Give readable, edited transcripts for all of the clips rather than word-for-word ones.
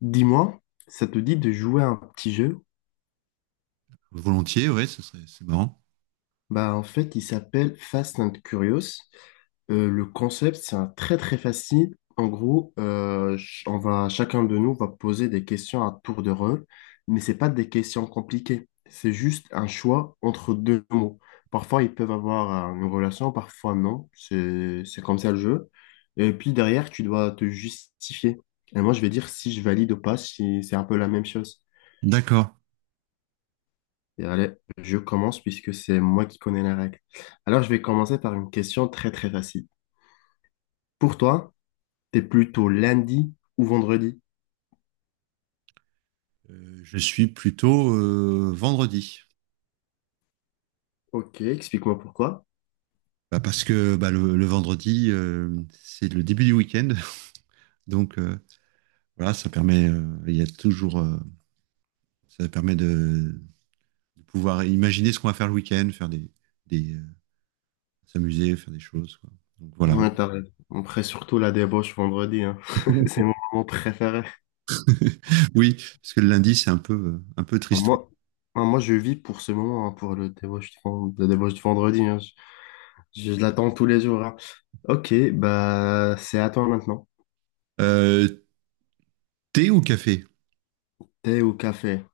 Dis-moi, ça te dit de jouer à un petit jeu? Volontiers, ouais, ce serait, c'est marrant. Il s'appelle Fast and Curious. Le concept, c'est un très très facile. En gros, ch- on va Chacun de nous va poser des questions à tour de rôle, mais c'est pas des questions compliquées. C'est juste un choix entre deux mots. Parfois, ils peuvent avoir une relation, parfois non. C'est comme ça le jeu. Et puis derrière, tu dois te justifier. Et moi, je vais dire si je valide ou pas, si c'est un peu la même chose. D'accord. Et allez, je commence puisque c'est moi qui connais la règle. Alors, je vais commencer par une question très très facile. Pour toi, t'es plutôt lundi ou vendredi? Je suis plutôt vendredi. Ok, explique-moi pourquoi. Bah, parce que bah, le vendredi, c'est le début du week-end. Donc voilà, ça permet, il y a toujours, ça permet de pouvoir imaginer ce qu'on va faire le week-end, faire des, des, euh, s'amuser, faire des choses, quoi. Donc voilà. Ouais, t'as raison. Après, surtout la débauche vendredi, hein. C'est mon moment préféré. Oui, parce que le lundi, c'est un peu Enfin, tristou. Moi, moi, je vis pour ce moment, hein, pour le débauche de, la débauche de vendredi, hein. Je l'attends tous les jours, hein. Ok, bah c'est à toi maintenant. Euh, thé ou café? Thé ou café?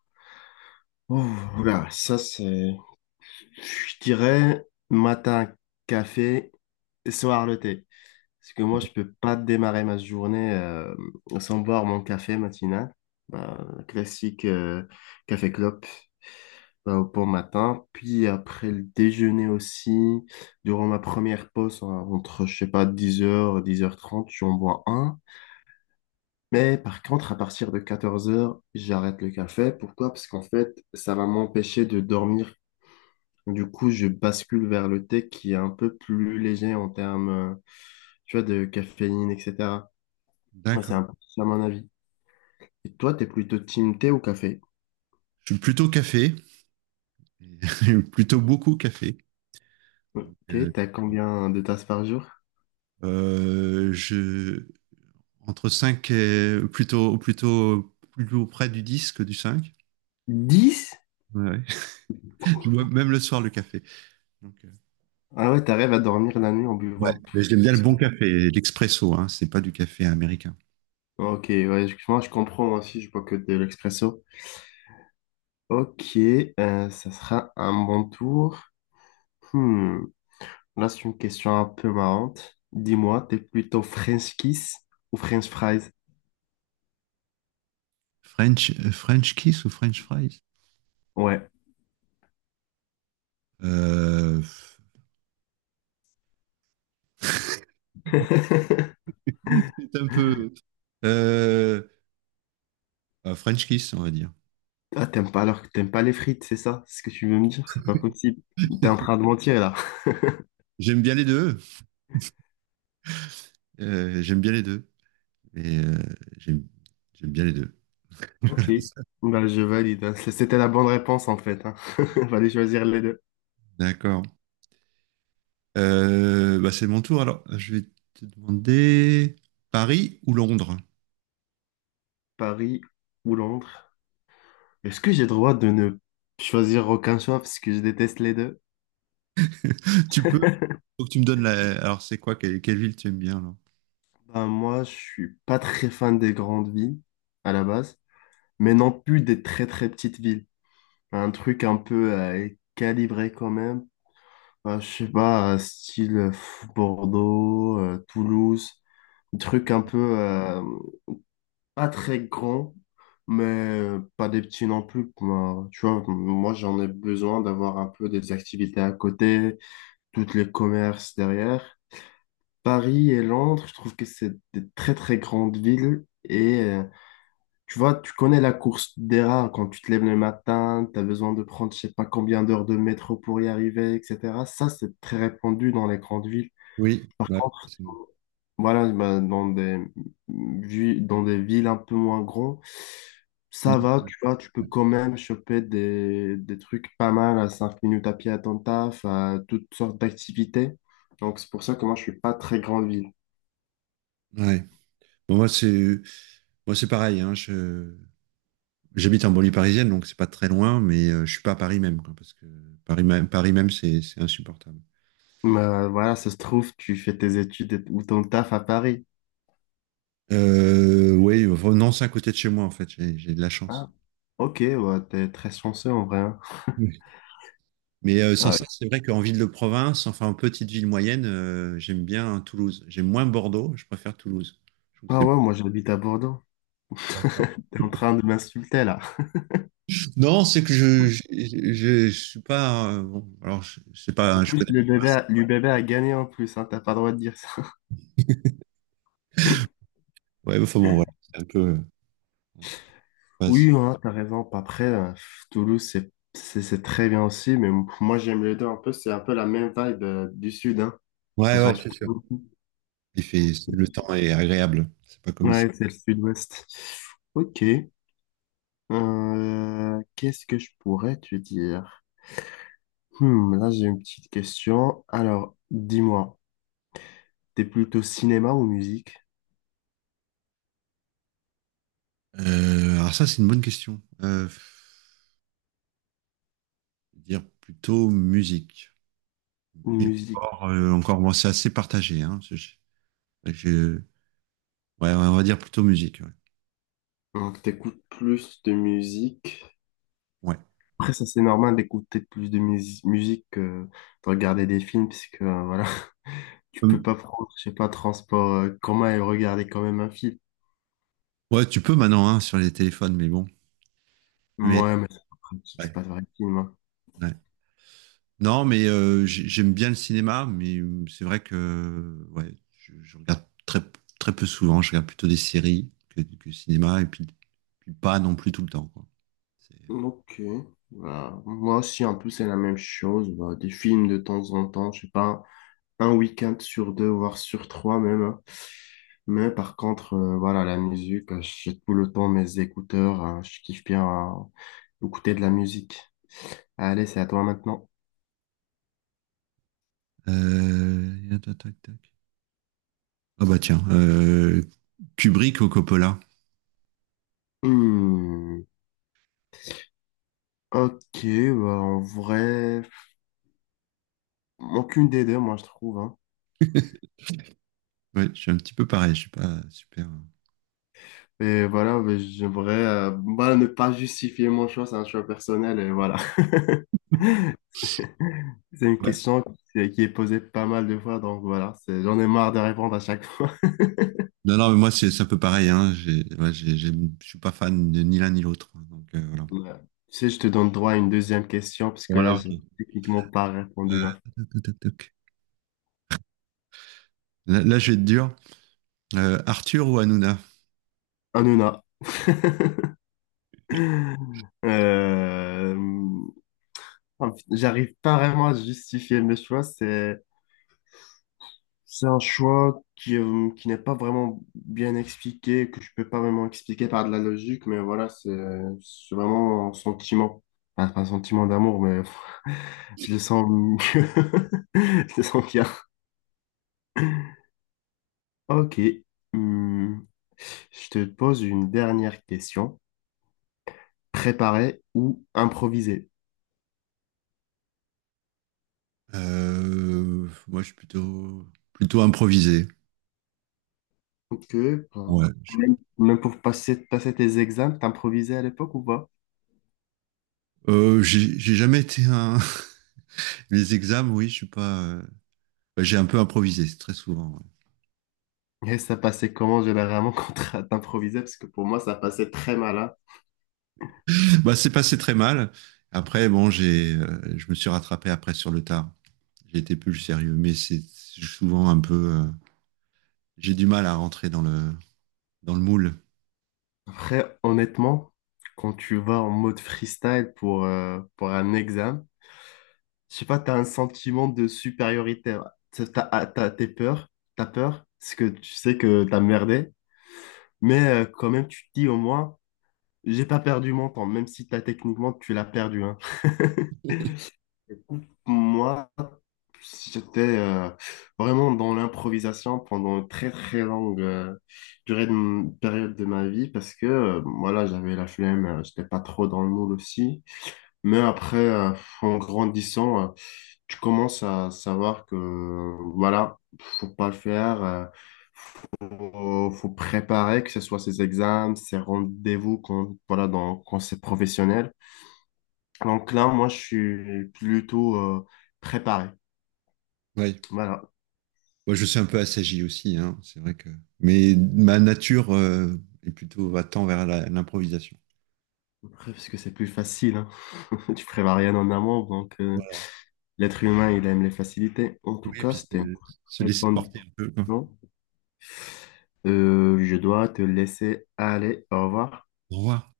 Oh, là, ça c'est. Je dirais matin café, soir le thé. Parce que moi, je peux pas démarrer ma journée sans boire mon café matinal. Bah, classique café clope bah, au bon matin. Puis après le déjeuner aussi, durant ma première pause, hein, entre, je sais pas, 10h, 10h30, j'en bois un. Mais par contre, à partir de 14h, j'arrête le café. Pourquoi? Parce qu'en fait, ça va m'empêcher de dormir, du coup, je bascule vers le thé qui est un peu plus léger en termes, tu vois, de caféine, etc. Ouais, c'est D'accord. un peu ça mon avis. Et toi, t'es plutôt team thé ou café? Je suis plutôt café, plutôt beaucoup café. Euh, Ok, t'as combien de tasses par jour? Euh, je, Entre 5 et plutôt plus près du 10 que du 5. Dix? Ouais. Je bois même le soir le café. Donc, euh, Ah ouais, t'arrives à dormir la nuit en ouais, buvant mais j'aime bien le ce bon que- café, l'expresso, hein, c'est pas du café américain. Ok, ouais, moi je comprends, moi aussi, je bois que de l'expresso. Ok, ça sera un bon tour. Hmm, là, c'est une question un peu marrante. Dis-moi, t'es plutôt French kiss ou French fries? French kiss ou French fries. Ouais. euh, C'est un peu. Euh, un French kiss, on va dire. Ah, t'aimes pas alors que t'aimes pas les frites, c'est ça? C'est ce que tu veux me dire? C'est pas possible. T'es en train de mentir là. J'aime bien les deux. J'aime bien les deux. Et j'aime j'aime bien les deux. Ok. Bah, je valide. C'était la bonne réponse en fait, hein. Fallait choisir les deux. D'accord. C'est mon tour alors. Je vais te demander Paris ou Londres. Paris ou Londres. Est-ce que j'ai le droit de ne choisir aucun choix parce que je déteste les deux? Tu peux, faut que tu me donnes la. Alors c'est quoi, quelle ville tu aimes bien là? Bah, moi, je suis pas très fan des grandes villes à la base, mais non plus des très très petites villes. Un truc un peu calibré quand même. Bah, je sais pas, style Bordeaux, Toulouse. Truc un peu pas très grand, mais pas des petits non plus. Moi, tu vois, moi j'en ai besoin d'avoir un peu des activités à côté, toutes les commerces derrière. Paris et Londres, je trouve que c'est des très très grandes villes. Et tu vois, tu connais la course des rats quand tu te lèves le matin, tu as besoin de prendre je sais pas combien d'heures de métro pour y arriver, etc. Ça, c'est très répandu dans les grandes villes. Oui, Par ouais, contre, c'est- voilà, bah, dans des villes un peu moins grandes, ça va, tu vois, tu peux quand même choper des trucs pas mal à 5 minutes à pied à ton taf, à toutes sortes d'activités. Donc, c'est pour ça que moi, je suis pas très grande ville. ouais. Bon, moi c'est pareil, hein, je- J'habite en banlieue parisienne, donc c'est pas très loin, mais je suis pas à Paris même, quoi, parce que Paris même c'est insupportable. Mais voilà, ça se trouve, tu fais tes ou ton taf à Paris. Oui, enfin, Nantes c'est à côté de chez moi en fait. J'ai de la chance. Ah, ok, ouais, t'es très chanceux en vrai, hein. Mais sans Ouais. ça, c'est vrai qu'en ville de province, enfin en petite ville moyenne, j'aime bien Toulouse. J'aime moins Bordeaux, je préfère Toulouse. Je trouve que Ah c'est- ouais, moi, j'habite à Bordeaux. T'es en train de m'insulter là. Non, c'est que je suis pas. Bon, alors, je sais pas, En hein, je plus, connais pas. Le bébé a gagné en plus, hein, t'as pas le droit de dire ça. Ouais, enfin bon, voilà, c'est un peu. Ouais, c'est- Oui, hein, t'as raison. Après, Toulouse, c'est très bien aussi, mais moi, j'aime les deux un peu. C'est un peu la même vibe du sud, hein. ouais, Ça ouais, change c'est pas sûr. beaucoup. Il fait, c'est- le temps est agréable. C'est pas comme ici. Ouais, c'est le sud-ouest. Ok. Qu'est-ce que je pourrais te dire? Hmm, là, j'ai une petite question. Alors, dis-moi, t'es plutôt cinéma ou musique? Alors ça, c'est une bonne question. Je vais dire plutôt musique. Et Musique. encore, euh, encore, bon, c'est assez partagé. Hein, ce- je- ouais, on va dire plutôt musique. Ouais. Donc, t'écoutes plus de musique. Ouais. Après, ça, c'est normal d'écouter plus de musique que de regarder des films, puisque, voilà. Tu peux Hum, pas prendre, je sais pas, transport commun et regarder quand même un film. ouais, tu peux maintenant hein, sur les téléphones, mais bon. Mais Moi, mais c'est pas pratique, euh, c'est ouais, pas vrai film, hein. ouais. Non, mais j'ai- j'aime bien le cinéma, mais c'est vrai que ouais, je regarde très peu souvent. Je regarde plutôt des séries que le cinéma, et puis, puis pas non plus tout le temps, quoi. C'est- Ok. Voilà. Moi aussi, un peu, c'est la même chose. Bah, des films de temps en temps, je sais pas, un week-end sur deux, voire sur trois même, hein. Mais par contre, voilà, la musique, j'ai tout le temps mes écouteurs, je kiffe bien euh, écouter de la musique. Allez, c'est à toi maintenant. Tac, tac, tac. Ah bah tiens, Kubrick ou Coppola. Hmm. Ok, bah, en vrai, aucune des deux, moi, je trouve, hein. Ouais, je suis un petit peu pareil, je suis pas super. Et voilà, mais j'aimerais bah, ne pas justifier mon choix, c'est un choix personnel et voilà. C'est une Ouais. question qui est posée pas mal de fois, donc voilà, c'est, j'en ai marre de répondre à chaque fois. Non, non, mais moi c'est un peu pareil, hein. J'ai, ouais, j'ai- je suis pas fan de ni l'un ni l'autre, hein. Donc voilà. Ouais. Tu sais, je te donne droit à une deuxième question, puisque Bon là, alors, j'ai ok. techniquement pas Euh, répondu, hein. Toc, toc, toc. Là, je vais être dur. Arthur ou Hanouna? Hanouna. Euh, J'arrive pas vraiment à justifier mes choix, c'est un choix qui n'est pas vraiment bien expliqué, que je peux pas vraiment expliquer par de la logique, mais voilà, c'est vraiment un sentiment. Enfin, pas un sentiment d'amour, mais je le sens mieux. Je le sens bien. Ok. Hmm. Je te pose une dernière question. Préparer ou improviser? Moi, je suis plutôt improvisé. Ok, ben, Ouais, je- même pour passer, passer tes examens, t'improvisais à l'époque ou pas? J'ai jamais été un. Les examens, oui, je suis pas. Bah, j'ai un peu improvisé, c'est très souvent. Et ça passait comment généralement quand t'improvisais? Parce que pour moi, ça passait très mal. Ouais. Bah, c'est passé très mal. Après, bon, je me suis rattrapé après sur le tard. J'ai été plus sérieux, mais c'est souvent un peu. J'ai du mal à rentrer dans le moule. Après, honnêtement, quand tu vas en mode freestyle pour un examen, je sais pas, tu as un sentiment de supériorité. T'es peur, t'as peur, parce que tu sais que t'as merdé, mais quand même, tu te dis au moins, j'ai pas perdu mon temps, même si t'as techniquement, tu l'as perdu, hein. Moi, j'étais vraiment dans l'improvisation pendant une très très longue période de ma vie parce que voilà, j'avais la flemme, j'étais pas trop dans le moule aussi. Mais après, en grandissant, tu commences à savoir que, voilà, faut pas le faire. Faut préparer, que ce soit ses examens, ses rendez-vous, quand, voilà, quand c'est professionnel. Donc là, moi, je suis plutôt préparé. Ouais. Voilà, Moi, je suis un peu assagi aussi, hein, c'est vrai que. Mais ma nature est plutôt va tend vers la- l'improvisation. après, parce que c'est plus facile, hein. Tu prépares rien en amont, donc Voilà. l'être humain, il aime les facilités. En tout Oui, et cas, puis c'était une se très laisser bonne... porter un peu, quoi. Non? Je dois te laisser aller. Au revoir. Au revoir.